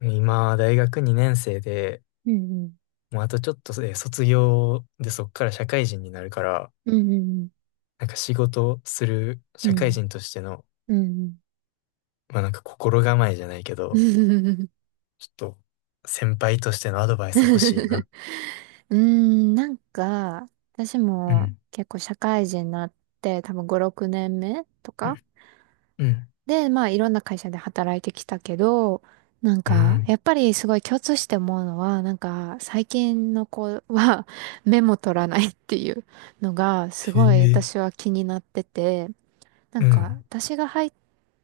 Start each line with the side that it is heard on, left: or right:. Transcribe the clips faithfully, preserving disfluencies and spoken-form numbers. left: 今、大学にねん生で、
right: うんうん。
left: もうあとちょっとで卒業でそっから社会人になるから、
right: うん
left: なんか仕事する
right: う
left: 社会
right: ん
left: 人としての、
right: うん。うんうん。
left: まあなんか心構えじゃないけ
right: う
left: ど、
right: ん、
left: ちょっと先輩としてのアドバイス欲しいな。
right: うーんなんか、私
left: う
right: も
left: ん。
right: 結構社会人になって多分ご、ろくねんめとか
left: うん。
right: で、まあいろんな会社で働いてきたけど、なん
left: う
right: か、
left: ん。
right: やっぱりすごい共通して思うのは、なんか、最近の子は メモ取らないっていうのが、
left: へ
right: すごい
left: え、
right: 私は気になってて、な
left: う
right: んか、
left: ん。
right: 私が入っ、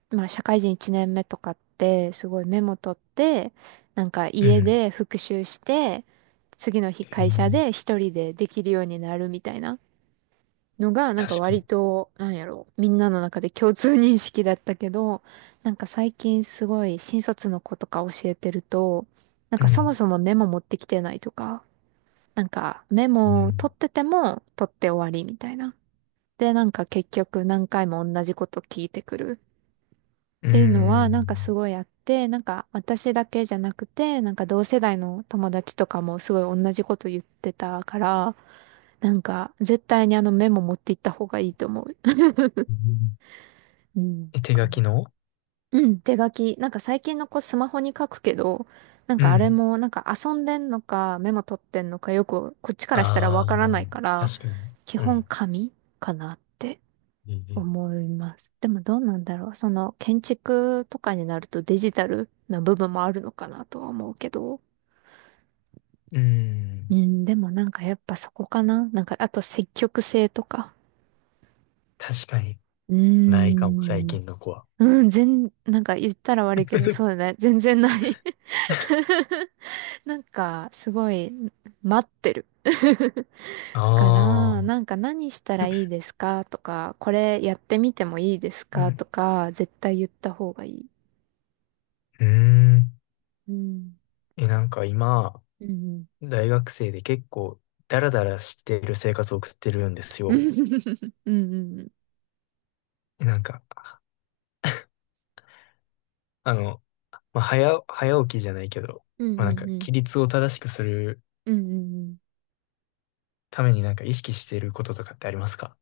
right: まあ、社会人いちねんめとかって、すごいメモ取って、なんか
left: う
right: 家
left: ん。
right: で復習して、次の日
left: へ
right: 会社
left: え、
right: で一人でできるようになるみたいなのが、なん
left: 確
right: か
left: かに。
right: 割と、なんやろ、みんなの中で共通認識だったけど、なんか最近すごい新卒の子とか教えてると、なん
left: う
right: かそも
left: ん。
right: そもメモ持ってきてないとか、なんかメ
left: う
right: モを
left: ん。
right: 取ってても取って終わりみたいな。で、なんか結局何回も同じこと聞いてくる。
left: う
right: ていうのは、
left: ん。
right: なんかすごいあって、なんか私だけじゃなくて、なんか同世代の友達とかもすごい同じこと言ってたから、なんか絶対にあのメモ持っていった方がいいと思う。
left: うん。
right: うん。
left: え、手
right: か
left: 書
right: な
left: きの？
right: うん、手書き。なんか最近の子スマホに書くけど、なん
left: う
right: かあれ
left: ん。
right: もなんか遊んでんのかメモ取ってんのかよくこっちからしたら
left: あ
right: わ
left: あ、
right: からないから、
left: 確かに。
right: 基
left: う
right: 本
left: ん。
right: 紙かなって。
left: へえ。
right: 思います。でもどうなんだろう。その建築とかになるとデジタルな部分もあるのかなとは思うけど。
left: うん。
right: うん、でもなんかやっぱそこかな。なんかあと積極性とか。
left: 確かに
right: うー
left: ないかも、最
right: ん。
left: 近の子は。
right: うん、全、なんか言ったら悪いけど、そうだ ね。全然ない なんかすごい待ってる。か
left: あ
right: ら、
left: あ、
right: なんか何したらいいですかとか、これやってみてもいいです
left: う
right: かと
left: ん。
right: か、絶対言った方がいい。
left: うーん。
right: うん。
left: え、なんか今、
right: うんうん
left: 大学生で結構、ダラダラしてる生活を送ってるんです
right: うん
left: よ。
right: うんうん。
left: え、なんか、あの、まあ、早、早起きじゃないけど、
right: うん
left: まあ、なん
right: う
left: か、
right: んうん。
left: 規律を正しくする
right: うんうんうん。
left: ためになんか意識していることとかってありますか？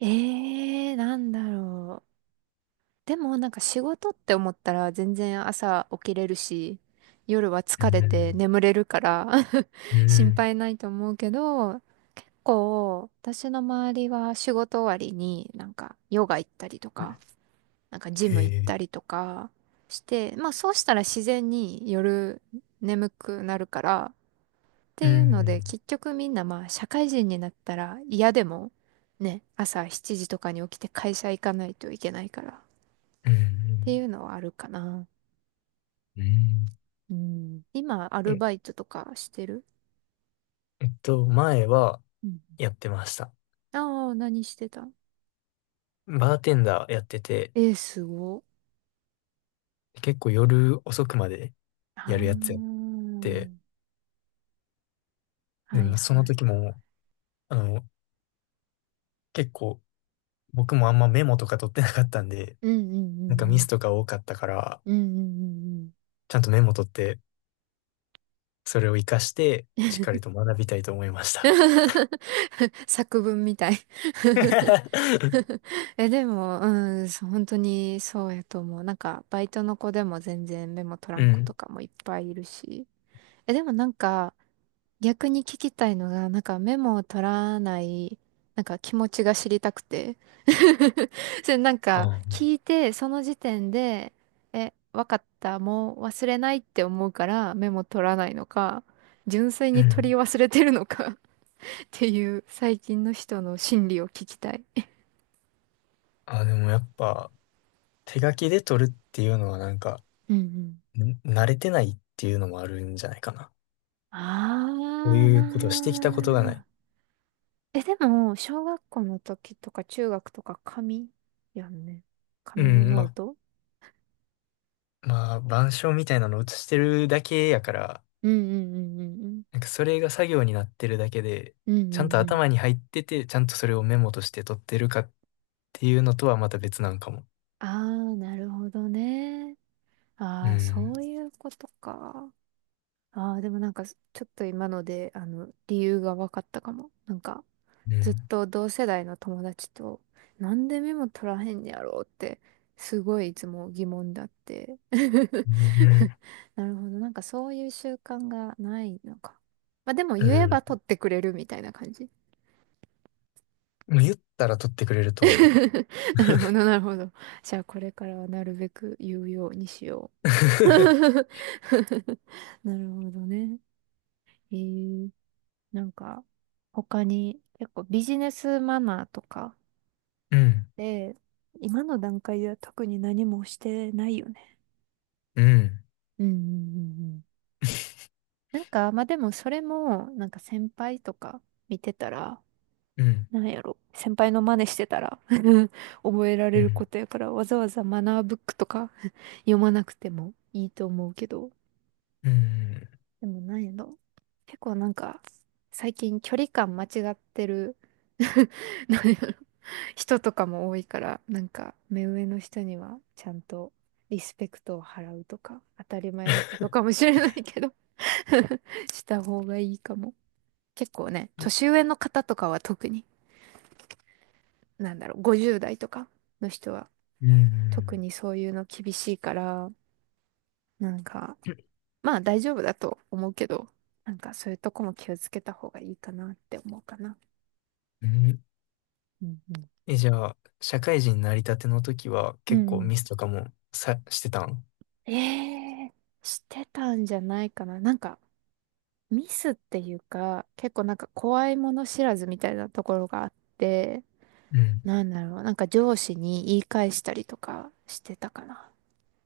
right: ええー、なんだろう。でもなんか仕事って思ったら全然朝起きれるし、夜は
left: う
right: 疲れて
left: ん、
right: 眠れるから
left: う
right: 心
left: ん、
right: 配ないと思うけど、こう、私の周りは仕事終わりになんかヨガ行ったりとか、なんかジ
left: へ
right: ム行っ
left: え、
right: たりとかして、まあそうしたら自然に夜眠くなるから、っ
left: う
right: ていうので、
left: ん、
right: 結局みんなまあ社会人になったら嫌でもね、朝しちじとかに起きて会社行かないといけないからっ
left: う
right: てい
left: ん、
right: うのはあるかな。
left: うん。うん。
right: うん。今、アル
left: え、
right: バイトとかしてる
left: えっと、前は
right: うん
left: やってました。
right: ああ何してた
left: バーテンダーやってて、
right: えー、すご。
left: 結構夜遅くまで
right: あ
left: やるやつやっ
right: あ、
left: て、で
right: はい
left: もその
right: はい。
left: 時も、あの、結構僕もあんまメモとか取ってなかったんで、
right: うんうん
left: なんかミ
right: う
left: ス
right: ん
left: とか多かったから、
right: うん。うんうんうんうん。
left: ちゃんとメモ取って、それを活かして、しっかりと学びたいと思いました。
right: 作文みたい え、でも、うん、そう本当にそうやと思う。なんか、バイトの子でも全然メモ取ら
left: う
right: ん子と
left: ん。
right: かもいっぱいいるし。え、でもなんか、逆に聞きたいのが、なんかメモを取らない、なんか気持ちが知りたくて。それなんか、
left: あ、
right: 聞いて、その時点で、え、わかった、もう忘れないって思うからメモ取らないのか、純粋
left: う
right: に取り
left: ん。
right: 忘れてるのか っていう、最近の人の心理を聞きたい。
left: あ、でもやっぱ、手書きで取るっていうのはなんか、
right: うんうん
left: ん慣れてないっていうのもあるんじゃないかな。
right: あ
left: こう
right: あ
left: いうことをしてきたことがない。
right: なー。え、でも、小学校の時とか中学とか紙やんね。
left: う
right: 紙の
left: ん、
right: ノー
left: ま、
right: ト
left: まあ、板書みたいなの写してるだけやから、
right: うんうんうんうんうん。
left: なんかそれが作業になってるだけで、
right: うんう
left: ちゃん
right: ん
left: と
right: うん。
left: 頭に入ってて、ちゃんとそれをメモとして取ってるかっていうのとはまた別なんかも。
right: ああ、なるほどね。
left: う
right: ああ、
left: ん。
right: そういうことか。ああ、でもなんか、ちょっと今ので、あの、理由が分かったかも。なんか、
left: う
right: ずっ
left: ん。
right: と同世代の友達と、なんでメモ取らへんやろうって、すごいいつも疑問だって。
left: うん。
right: なるほど。なんかそういう習慣がないのか。まあでも
left: う
right: 言えば
left: ん。
right: 取ってくれるみたいな感じ。
left: もう言ったら取ってくれると思う。
right: なるほど、なるほど。じゃあこれからはなるべく言うようにしよう。なるほどね。えー、なんか他に結構ビジネスマナーとか、
left: うん。
right: で、今の段階では特に何もしてないよね。
left: うん。
right: うんうんうんうん。なんか、まあでもそれも、なんか先輩とか見てたら、
left: うん。
right: なんやろ。先輩の真似してたら 覚えら
left: う
right: れる
left: ん。
right: ことやから、わざわざマナーブックとか 読まなくてもいいと思うけど、
left: うん。
right: でもなんやろ。結構なんか、最近距離感間違ってる なんやろ人とかも多いから、なんか、目上の人にはちゃんとリスペクトを払うとか、当たり前のことかもしれないけど した方がいいかも。結構ね、年
left: え。
right: 上の方とかは特に、なんだろう、ごじゅう代とかの人は
left: う
right: 特
left: ん。
right: にそういうの厳しいから、なんか、まあ大丈夫だと思うけど、なんかそういうとこも気をつけた方がいいかなって思うかな。
left: うん。
right: うんうん。
left: え、じゃあ、社会人になりたての時は
right: う
left: 結
right: ん
left: 構
right: うん
left: ミスとかもさ、してたん？
right: ええしてたんじゃないかな。なんかミスっていうか、結構なんか怖いもの知らずみたいなところがあって、
left: うん。
right: なんだろう、なんか上司に言い返したりとかしてたかな。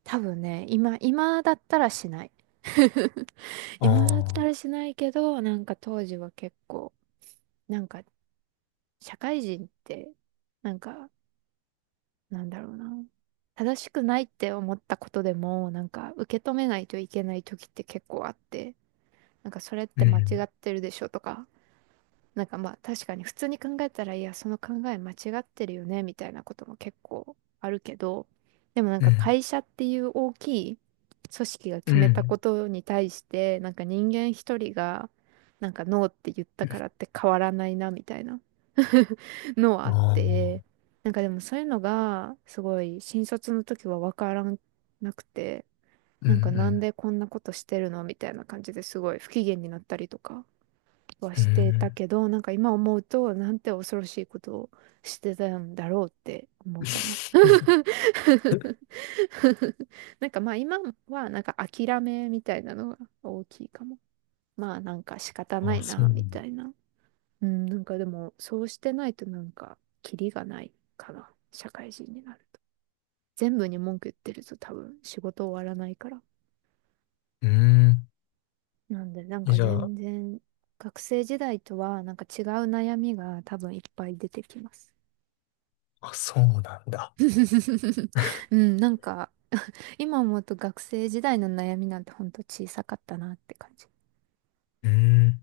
right: 多分ね、今、今だったらしない。
left: あ
right: 今だったら
left: あ。
right: しないけど、なんか当時は結構、なんか社会人って、なんかなんだろうな。正しくないって思ったことでも、なんか受け止めないといけない時って結構あって、なんかそれっ
left: う
right: て間違
left: ん。
right: ってるでしょとか、なんかまあ確かに普通に考えたら、いや、その考え間違ってるよね、みたいなことも結構あるけど、でもなん
left: う
right: か
left: ん。
right: 会社っていう大きい組織が
left: う
right: 決めたこ
left: ん。
right: とに対して、なんか人間一人が、なんかノーって言ったからって変わらないな、みたいな のはあ
left: あ
right: っ
left: あ、
right: て、なんかでもそういうのが、すごい新卒の時はわからなくて、
left: うん
right: な
left: う
right: んかなん
left: ん。
right: でこんなことしてるのみたいな感じですごい不機嫌になったりとか。は
left: へ
right: してたけど、なんか今思うと、なんて恐ろしいことをしてたんだろうって思うかな。
left: え。
right: なんかまあ今はなんか諦めみたいなのが大きいかも。まあなんか仕方な
left: あ あ、
right: い
left: そう
right: な、
left: なの。
right: みたいな。うん、なんかでもそうしてないとなんかキリがないかな。社会人になると。全部に文句言ってると多分仕事終わらないから。
left: うん。
right: なんでなん
left: え、
right: か
left: じゃあ、
right: 全然学生時代とはなんか違う悩みが多分いっぱい出てきます。
left: あ、そうなんだ。
right: うん、なんか、今思うと学生時代の悩みなんてほんと小さかったなって感じ。
left: うん。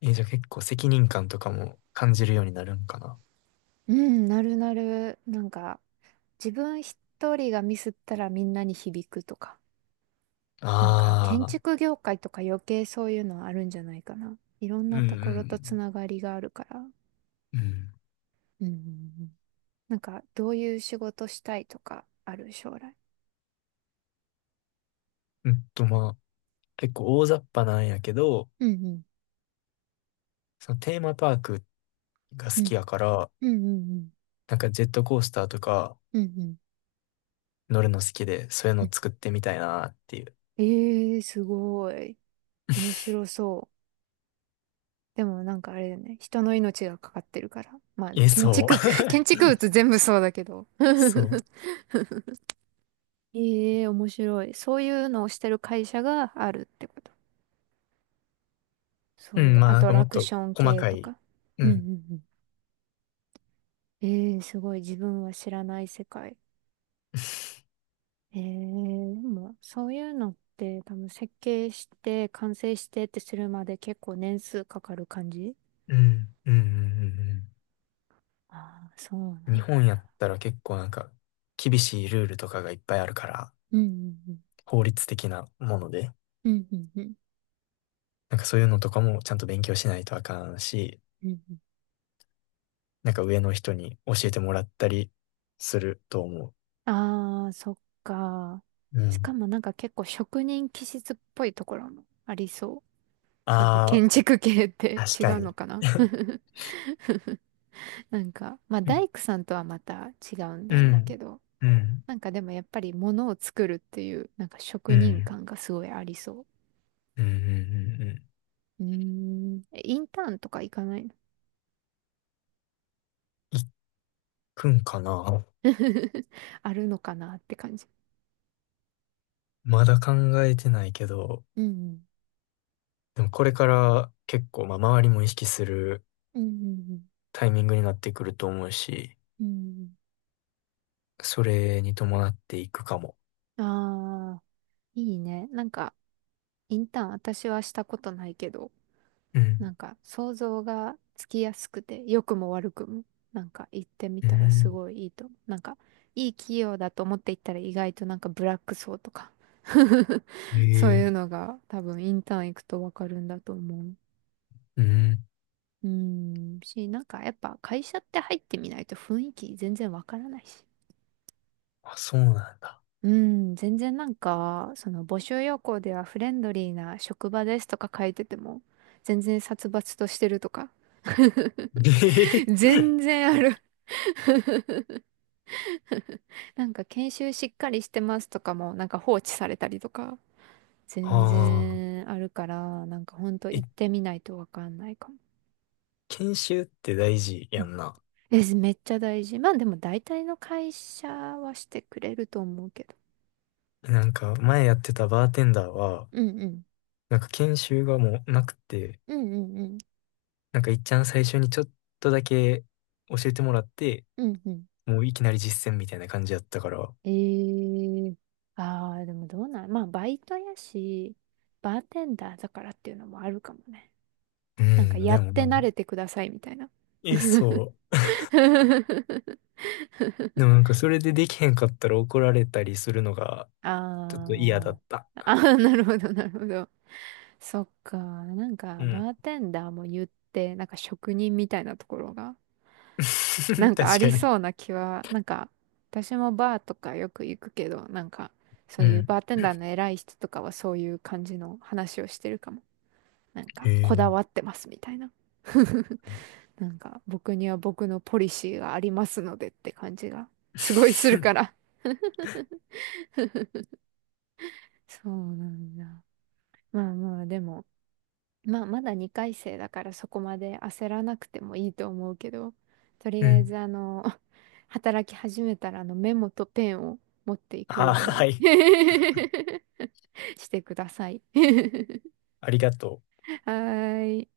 left: え、じゃあ結構責任感とかも感じるようになるんかな。
right: うん、なるなる。なんか、自分一人がミスったらみんなに響くとか。なんか、建
left: ああ、
right: 築業界とか余計そういうのはあるんじゃないかな。いろん
left: うん
right: な
left: う
right: ところとつ
left: ん
right: ながりがあるから。
left: うん。うん。
right: うん。なんか、どういう仕事したいとかある将来。
left: うんと、まあ、結構大雑把なんやけど、
right: うんうん。
left: そのテーマパークが
right: う
left: 好き
right: ん。
left: やから、
right: うんうんうん。
left: なんかジェットコースターとか
right: うんうん
left: 乗るの好きで、そういう
right: うん。
left: の作ってみたいなっていう。
right: ええー、すごい。面 白そう。でもなんかあれだよね。人の命がかかってるから。まあ、
left: え、
right: 建
left: そう。
right: 築、建築物全部そうだけど。
left: そう。
right: ええ面白い。そういうのをしてる会社があるってこと。
left: う
right: そうい
left: ん、
right: う
left: まあ
right: ア
left: なん
right: ト
left: かも
right: ラ
left: っ
right: ク
left: と
right: ション
left: 細
right: 系
left: か
right: と
left: い。
right: か。
left: う
right: うんう
left: ん。
right: んうん。ええすごい。自分は知らない世界。ええでも、そういうのって多分設計して、完成してってするまで結構年数かかる感じ
left: うん、うん、うん、うん。
right: ああー、そう
left: うん。日
right: な。
left: 本やったら結構なんか厳しいルールとかがいっぱいあるから、
right: うんうん
left: 法律的なもので、
right: うん。うんうんうん。
left: なんかそういうのとかもちゃんと勉強しないとあかんし、
right: うんうん
left: なんか上の人に教えてもらったりすると思
right: ああ、そっか。
left: う。う
right: し
left: ん。
right: かもなんか結構職人気質っぽいところもありそう。そういう
left: ああ、
right: 建築系って
left: 確
right: 違
left: か
right: うの
left: に。
right: かな なんか、まあ
left: うん、
right: 大工さんとはまた違うん
left: う
right: だろうけ
left: ん、
right: ど、
left: うん、
right: なんかでもやっぱり物を作るっていう、なんか
left: う
right: 職人
left: ん、
right: 感がすごいありそ
left: うん、うん。うん。
right: う。うーん、えインターンとか行かないの
left: いっくんかな？
right: あるのかなって感じ。
left: まだ考えてないけど、
right: うんうん。
left: でもこれから結構、まあ、周りも意識する
right: うんうん
left: タイミングになってくると思うし、
right: うん。
left: それに伴っていくかも。
right: うん。ああ、いいね。なんか、インターン私はしたことないけど、
left: う
right: な
left: ん。
right: んか想像がつきやすくて、良くも悪くも、なんか行ってみ
left: う
right: たらす
left: ん。
right: ごいいいと思う。なんかいい企業だと思って行ったら意外となんかブラック層とか そう
left: え
right: いう
left: え。
right: のが多分インターン行くとわかるんだと思う。
left: うん。
right: うーん、し、なんかやっぱ会社って入ってみないと雰囲気全然わからないし。
left: あ、そうなんだ。
right: うん、全然なんか、その募集要項ではフレンドリーな職場ですとか書いてても、全然殺伐としてるとか、
left: え
right: 全
left: え。
right: 然あるなんか研修しっかりしてますとかもなんか放置されたりとか
left: あ
right: 全
left: あ。
right: 然あるからなんかほんと
left: え、
right: 行ってみないとわかんないかも。
left: 研修って大事
right: う
left: や
right: ん
left: んな。
right: え、めっちゃ大事。まあでも大体の会社はしてくれると思うけど。
left: なんか、前やってたバーテンダーは、
right: うんうん。
left: なんか研修がもうなくて、
right: うんうんうん。
left: なんかいっちゃん最初にちょっとだけ教えてもらって、
right: うんうん。
left: もういきなり実践みたいな感じやったから。
right: ええああー、でもどうなん、まあバイトやし、バーテンダーだからっていうのもあるかもね。
left: う
right: なんか
left: ん、
right: や
left: で
right: っ
left: も
right: て
left: な、
right: 慣れてくださいみたいな。
left: え、そう。でもなんかそれでできへんかったら怒られたりするのがちょっと嫌だ
right: あ
left: った。
right: あ、ああ、なるほど、なるほど。そっか、なん
left: う
right: か、
left: ん。
right: バーテンダーも言って、なんか職人みたいなところが、な んかあ
left: 確か
right: り
left: に。
right: そうな気は、なんか、私もバーとかよく行くけど、なんか、そ
left: う
right: ういう
left: ん。
right: バーテンダーの偉い人とかはそういう感じの話をしてるかも。なん
left: へ
right: か、こだ
left: え。
right: わってますみたいな。なんか、僕には僕のポリシーがありますのでって感じが、すごいする から。そうなんだ。まあまあ、でも、まあ、まだにかい生だからそこまで焦らなくてもいいと思うけど、とり
left: う
right: あえ
left: ん。
right: ずあの、働き始めたらあのメモとペンを持っていく
left: あ、
right: よう
left: は
right: に
left: い。
right: してください。
left: ありがと う。
right: はーい。